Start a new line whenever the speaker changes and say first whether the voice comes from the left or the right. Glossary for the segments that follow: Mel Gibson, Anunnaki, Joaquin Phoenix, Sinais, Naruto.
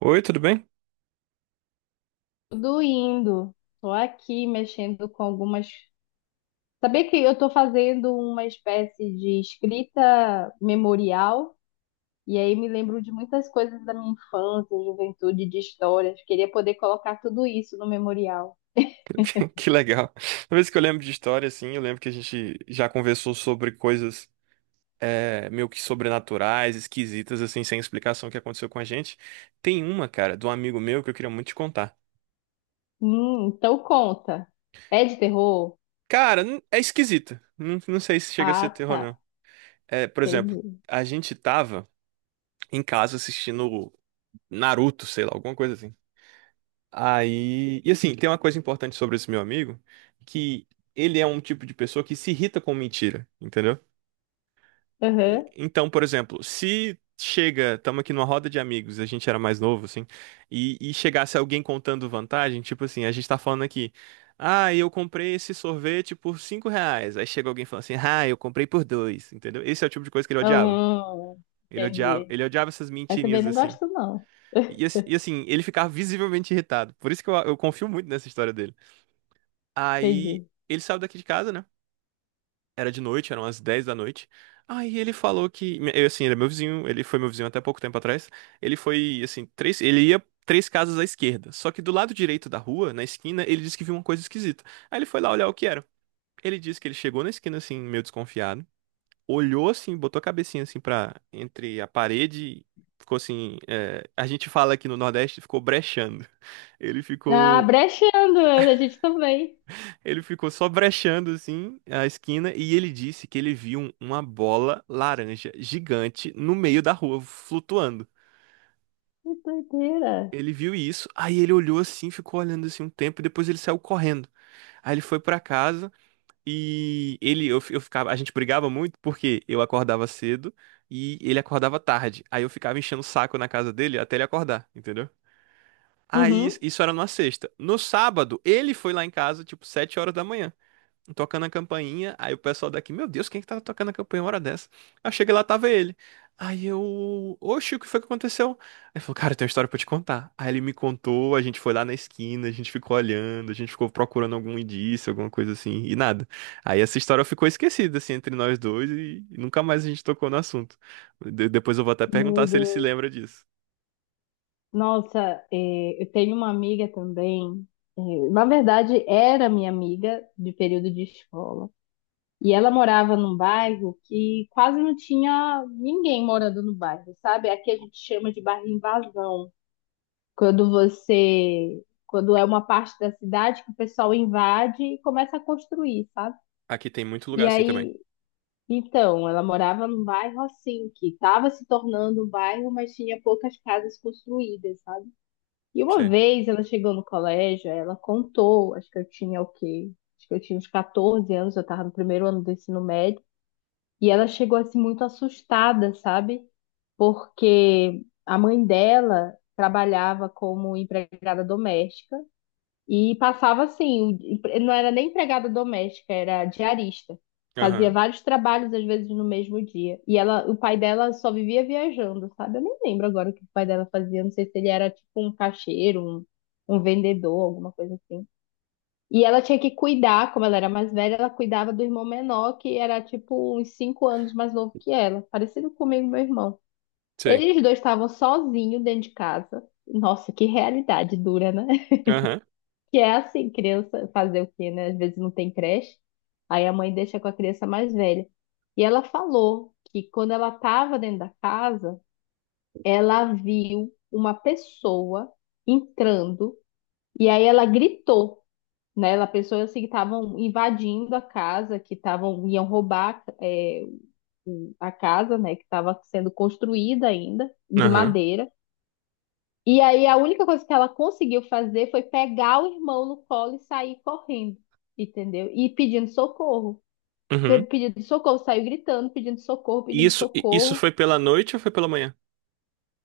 right: Oi, tudo bem?
left: Tudo indo. Tô aqui mexendo com algumas. Saber que eu tô fazendo uma espécie de escrita memorial e aí me lembro de muitas coisas da minha infância, juventude, de histórias. Queria poder colocar tudo isso no memorial.
right: Que legal. Toda vez que eu lembro de história, assim, eu lembro que a gente já conversou sobre coisas meio que sobrenaturais, esquisitas, assim, sem explicação que aconteceu com a gente. Tem uma, cara, de um amigo meu que eu queria muito te contar.
left: Então conta. É de terror?
right: Cara, é esquisita. Não, não sei se chega a ser
left: Ah,
right: terror, não.
left: tá.
right: É, por exemplo,
left: Entendi.
right: a gente tava em casa assistindo Naruto, sei lá, alguma coisa assim. Aí. E assim, tem uma coisa importante sobre esse meu amigo, que ele é um tipo de pessoa que se irrita com mentira, entendeu?
left: Aham.
right: Então, por exemplo, se chega, estamos aqui numa roda de amigos, a gente era mais novo, assim, e chegasse alguém contando vantagem, tipo assim, a gente tá falando aqui, ah, eu comprei esse sorvete por R$ 5. Aí chega alguém falando assim, ah, eu comprei por dois, entendeu? Esse é o tipo de coisa que ele odiava.
left: Hum,
right: Ele odiava,
left: entendi.
right: ele odiava essas
left: Eu também
right: mentirinhas,
left: não
right: assim.
left: gosto, não.
right: E, ass- e, assim, ele ficava visivelmente irritado. Por isso que eu confio muito nessa história dele. Aí
left: Entendi.
right: ele saiu daqui de casa, né? Era de noite, eram as 10 da noite. Aí ele falou que, eu, assim, ele é meu vizinho, ele foi meu vizinho até pouco tempo atrás. Ele foi, assim, ele ia três casas à esquerda. Só que do lado direito da rua, na esquina, ele disse que viu uma coisa esquisita. Aí ele foi lá olhar o que era. Ele disse que ele chegou na esquina, assim, meio desconfiado, olhou, assim, botou a cabecinha, assim, pra, entre a parede, ficou assim, a gente fala aqui no Nordeste, ficou brechando. Ele
left: Ah,
right: ficou
left: brechando, a gente também.
right: Ele ficou só brechando assim a esquina e ele disse que ele viu uma bola laranja gigante no meio da rua flutuando.
left: Que doideira.
right: Ele viu isso, aí ele olhou assim, ficou olhando assim um tempo e depois ele saiu correndo. Aí ele foi pra casa e eu ficava, a gente brigava muito porque eu acordava cedo e ele acordava tarde. Aí eu ficava enchendo o saco na casa dele até ele acordar, entendeu? Aí
left: Uhum.
right: isso era numa sexta. No sábado, ele foi lá em casa tipo 7 horas da manhã, tocando a campainha. Aí o pessoal daqui, meu Deus, quem é que tá tocando a campainha uma hora dessa? Aí eu cheguei lá, tava ele. Aí eu, oxe, o que foi que aconteceu? Ele falou, cara, tem uma história pra te contar. Aí ele me contou, a gente foi lá na esquina, a gente ficou olhando, a gente ficou procurando algum indício, alguma coisa assim, e nada. Aí essa história ficou esquecida, assim, entre nós dois e nunca mais a gente tocou no assunto. Depois eu vou até perguntar
left: Meu
right: se ele se
left: Deus.
right: lembra disso.
left: Nossa, é, eu tenho uma amiga também. É, na verdade, era minha amiga de período de escola. E ela morava num bairro que quase não tinha ninguém morando no bairro, sabe? Aqui a gente chama de bairro invasão. Quando você. Quando é uma parte da cidade que o pessoal invade e começa a construir, sabe?
right: Aqui tem muito lugar
left: E
right: assim também.
left: aí. Então, ela morava num bairro assim, que estava se tornando um bairro, mas tinha poucas casas construídas, sabe? E uma
right: Sei.
left: vez ela chegou no colégio, ela contou, acho que eu tinha o quê? Acho que eu tinha uns 14 anos, eu estava no primeiro ano do ensino médio, e ela chegou assim muito assustada, sabe? Porque a mãe dela trabalhava como empregada doméstica e passava assim, não era nem empregada doméstica, era diarista. Fazia
right: Aham,
left: vários trabalhos, às vezes, no mesmo dia. E ela, o pai dela só vivia viajando, sabe? Eu nem lembro agora o que o pai dela fazia. Não sei se ele era tipo um caixeiro, um vendedor, alguma coisa assim. E ela tinha que cuidar, como ela era mais velha, ela cuidava do irmão menor, que era tipo uns cinco anos mais novo que ela, parecido comigo, e meu irmão.
right: sei.
left: Eles dois estavam sozinhos dentro de casa. Nossa, que realidade dura, né?
right: Aham,
left: Que é assim, criança fazer o quê, né? Às vezes não tem creche, aí a mãe deixa com a criança mais velha. E ela falou que quando ela estava dentro da casa, ela viu uma pessoa entrando e aí ela gritou, né? Ela pensou assim que estavam invadindo a casa, que estavam iam roubar é, a casa, né? Que estava sendo construída ainda de
right: aham,
left: madeira. E aí a única coisa que ela conseguiu fazer foi pegar o irmão no colo e sair correndo, entendeu? E pedindo socorro.
right: uhum.
left: Pedindo socorro, saiu gritando, pedindo socorro, pedindo
right: Isso
left: socorro.
right: foi pela noite ou foi pela manhã?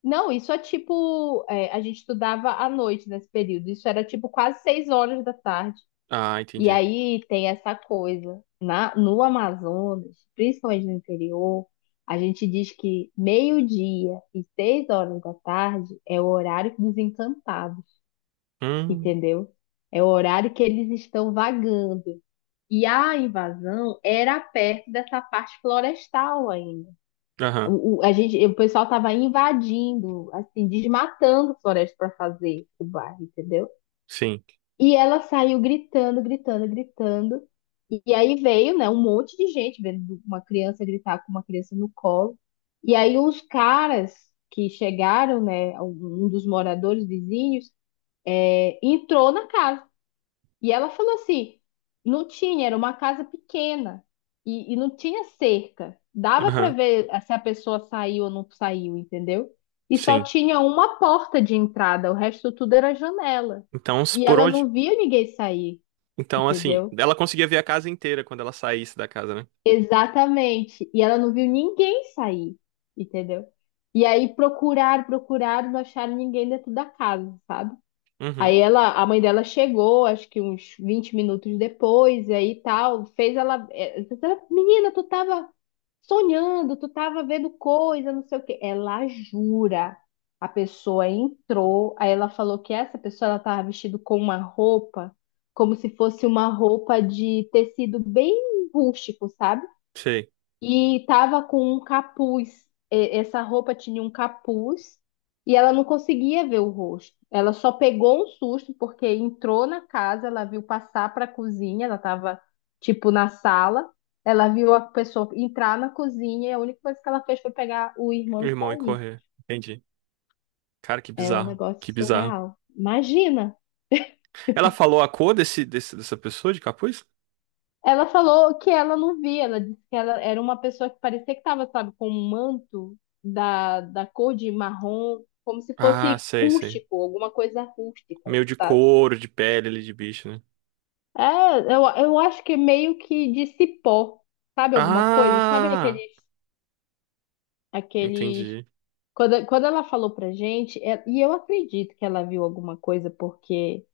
left: Não, isso é tipo, é, a gente estudava à noite nesse período. Isso era tipo quase seis horas da tarde.
right: Ah,
left: E
right: entendi.
left: aí tem essa coisa. Na, no Amazonas, principalmente no interior, a gente diz que meio-dia e seis horas da tarde é o horário desencantado.
right: Hum,
left: Entendeu? É o horário que eles estão vagando. E a invasão era perto dessa parte florestal ainda.
right: aham,
left: A gente, o pessoal estava invadindo, assim, desmatando floresta para fazer o bairro, entendeu?
right: sim.
left: E ela saiu gritando, gritando, gritando. E aí veio, né, um monte de gente vendo uma criança gritar com uma criança no colo. E aí os caras que chegaram, né, um dos moradores vizinhos, é, entrou na casa. E ela falou assim: não tinha, era uma casa pequena e não tinha cerca. Dava para
right: Aham,
left: ver eh, se a pessoa saiu ou não saiu, entendeu? E só
right: sim.
left: tinha uma porta de entrada, o resto tudo era janela.
right: Então,
left: E
right: por
left: ela
right: onde?
left: não viu ninguém sair,
right: Então, assim,
left: entendeu?
right: ela conseguia ver a casa inteira quando ela saísse da casa, né?
left: Exatamente. E ela não viu ninguém sair, entendeu? E aí procuraram, procuraram, não acharam ninguém dentro da casa, sabe?
right: Uhum,
left: Aí ela, a mãe dela chegou, acho que uns 20 minutos depois, e aí tal, fez ela, eh, menina, tu tava sonhando, tu tava vendo coisa, não sei o quê. Ela jura. A pessoa entrou, aí ela falou que essa pessoa ela tava vestida com uma roupa, como se fosse uma roupa de tecido bem rústico, sabe?
right: sei.
left: E tava com um capuz. Essa roupa tinha um capuz e ela não conseguia ver o rosto. Ela só pegou um susto porque entrou na casa, ela viu passar para a cozinha, ela tava tipo na sala. Ela viu a pessoa entrar na cozinha e a única coisa que ela fez foi pegar o
right: O
left: irmão e
right: irmão ia
left: sair.
right: correr. Entendi. Cara, que
left: É um
right: bizarro.
left: negócio
right: Que bizarro.
left: surreal. Imagina!
right: Ela falou a cor dessa pessoa de capuz?
left: Ela falou que ela não via, ela disse que ela era uma pessoa que parecia que estava, sabe, com um manto da, da cor de marrom, como se
right: Ah,
left: fosse
right: sei, sei.
left: rústico, alguma coisa rústica,
right: Meio de
left: sabe?
right: couro, de pele ali de bicho, né?
left: É, eu acho que é meio que de cipó, sabe alguma coisa? Sabe aqueles,
right: Ah,
left: aqueles...
right: entendi.
left: Quando, quando ela falou pra gente, é- e eu acredito que ela viu alguma coisa, porque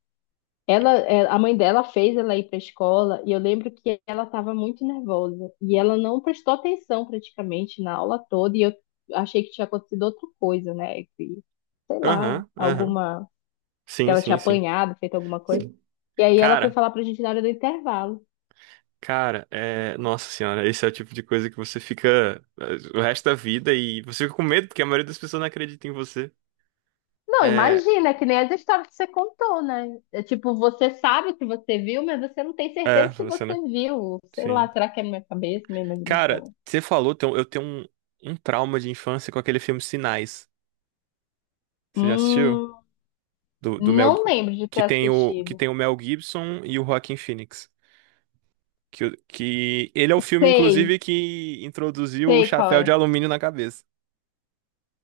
left: ela, é, a mãe dela fez ela ir para a escola e eu lembro que ela estava muito nervosa e ela não prestou atenção praticamente na aula toda e eu achei que tinha acontecido outra coisa, né? Que, sei lá,
right: Aham, aham.
left: alguma que
right: Sim,
left: ela tinha
right: sim, sim.
left: apanhado, feito alguma coisa.
right: Sim.
left: E aí ela foi
right: Cara.
left: falar pra gente na hora do intervalo.
right: Cara, é... nossa senhora, esse é o tipo de coisa que você fica o resto da vida e você fica com medo, porque a maioria das pessoas não acredita em você.
left: Não,
right: É,
left: imagina, é que nem as histórias que você contou, né? É tipo, você sabe o que você viu, mas você não tem
right: é,
left: certeza se
right: você, né?
left: você viu. Sei
right: Sim.
left: lá, será que é minha cabeça, minha
right: Cara,
left: imaginação?
right: você falou, eu tenho um trauma de infância com aquele filme Sinais. Você já assistiu?
left: Hum,
right: Do Mel...
left: não
right: Gib-
left: lembro de ter
right: Que tem o, que
left: assistido.
right: tem o Mel Gibson e o Joaquin Phoenix. Que, que ele é o filme,
left: Sei,
right: inclusive, que introduziu o
left: sei qual
right: chapéu de
left: é.
right: alumínio na cabeça.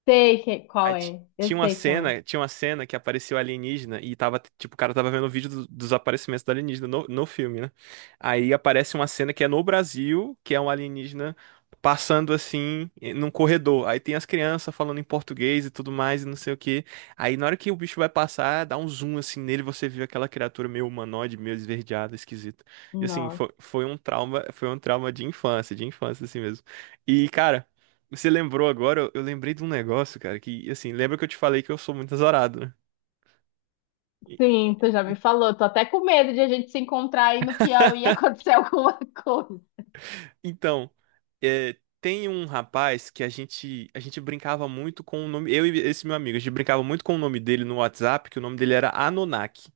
left: Sei que,
right: Aí
left: qual é. Eu sei qual é.
right: tinha uma cena que apareceu alienígena e tava, tipo, o cara tava vendo o vídeo dos aparecimentos do alienígena no filme, né? Aí aparece uma cena que é no Brasil, que é um alienígena passando assim num corredor. Aí tem as crianças falando em português e tudo mais e não sei o quê. Aí na hora que o bicho vai passar, dá um zoom assim nele, você vê aquela criatura meio humanoide, meio esverdeada, esquisita. E assim,
left: Nossa.
right: foi, foi um trauma de infância assim mesmo. E cara, você lembrou agora, eu lembrei de um negócio, cara, que, assim, lembra que eu te falei que eu sou muito azarado, né? E-
left: Sim, tu já me
right: e-
left: falou. Tô até com medo de a gente se encontrar aí no Piauí e acontecer alguma coisa.
right: Então, é, tem um rapaz que a gente brincava muito com o nome, eu e esse meu amigo, a gente brincava muito com o nome dele no WhatsApp, que o nome dele era Anunnaki.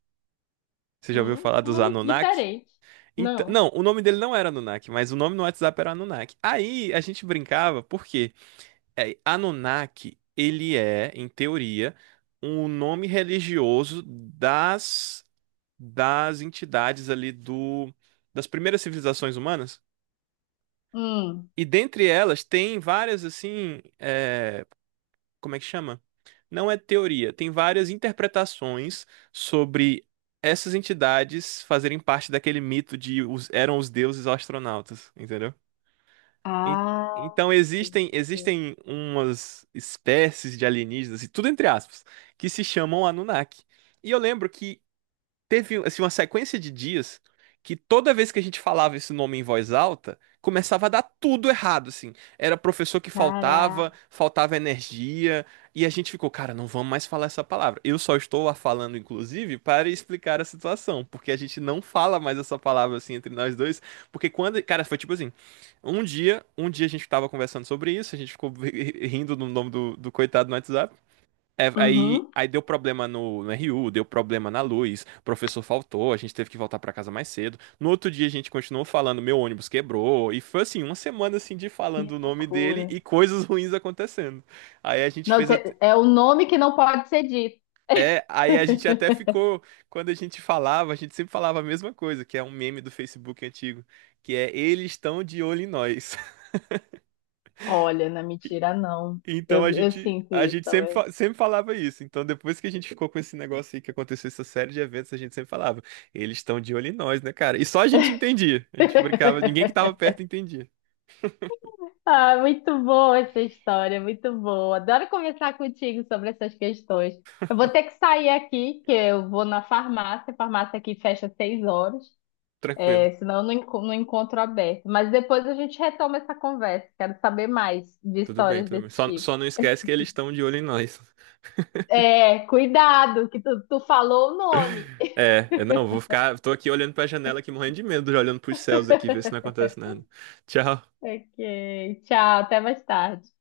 right: Você já ouviu falar
left: Que
right: dos
left: nome
right: Anunnaki?
left: diferente.
right: Então,
left: Não.
right: não, o nome dele não era Anunnaki, mas o nome no WhatsApp era Anunnaki. Aí a gente brincava, por quê? É, Anunnaki, ele é, em teoria, um nome religioso das das entidades ali do das primeiras civilizações humanas.
left: Hum.
right: E dentre elas tem várias assim, como é que chama? Não é teoria, tem várias interpretações sobre essas entidades fazerem parte daquele mito de os, eram os deuses astronautas, entendeu? En-
left: Ah,
right: Então existem
left: entendi.
right: existem umas espécies de alienígenas e tudo entre aspas que se chamam Anunnaki. E eu lembro que teve um, assim uma sequência de dias que toda vez que a gente falava esse nome em voz alta, começava a dar tudo errado, assim. Era professor que faltava,
left: Caraca.
right: faltava energia, e a gente ficou, cara, não vamos mais falar essa palavra. Eu só estou a falando, inclusive, para explicar a situação, porque a gente não fala mais essa palavra assim entre nós dois, porque quando, cara, foi tipo assim, um dia a gente tava conversando sobre isso, a gente ficou rindo no nome do coitado no WhatsApp. É, aí,
left: Uhum.
right: aí deu problema no RU, deu problema na luz, o professor faltou, a gente teve que voltar pra casa mais cedo. No outro dia a gente continuou falando, meu ônibus quebrou, e foi assim, uma semana assim de
left: Que
right: falando o nome dele
left: loucura.
right: e coisas ruins acontecendo. Aí a gente
left: Não,
right: fez até,
left: cê- é o nome que não pode ser dito.
right: aí a gente até ficou, quando a gente falava, a gente sempre falava a mesma coisa, que é um meme do Facebook antigo, que é eles estão de olho em nós.
left: Olha, na mentira, não.
right: Então
left: Eu,
right: a
left: eu
right: gente,
left: sinto
right: a
left: isso
right: gente sempre,
left: também.
right: sempre falava isso. Então depois que a gente ficou com esse negócio aí que aconteceu essa série de eventos, a gente sempre falava, eles estão de olho em nós, né, cara? E só a gente entendia. A gente brincava, ninguém que tava perto entendia.
left: Ah, muito boa essa história, muito boa. Adoro conversar contigo sobre essas questões. Eu vou ter que sair aqui, que eu vou na farmácia. A farmácia aqui fecha às seis horas,
right: Tranquilo.
left: é, senão eu não, não encontro aberto. Mas depois a gente retoma essa conversa. Quero saber mais de
right: Tudo bem,
left: histórias
right: tudo bem.
left: desse
right: Só,
left: tipo.
right: só não esquece que eles estão de olho em nós.
left: É, cuidado, que tu falou o nome.
right: É, eu não, vou ficar, tô aqui olhando pra janela aqui morrendo de medo, já olhando pros céus aqui, ver se não acontece nada. Tchau.
left: Ok, tchau, até mais tarde.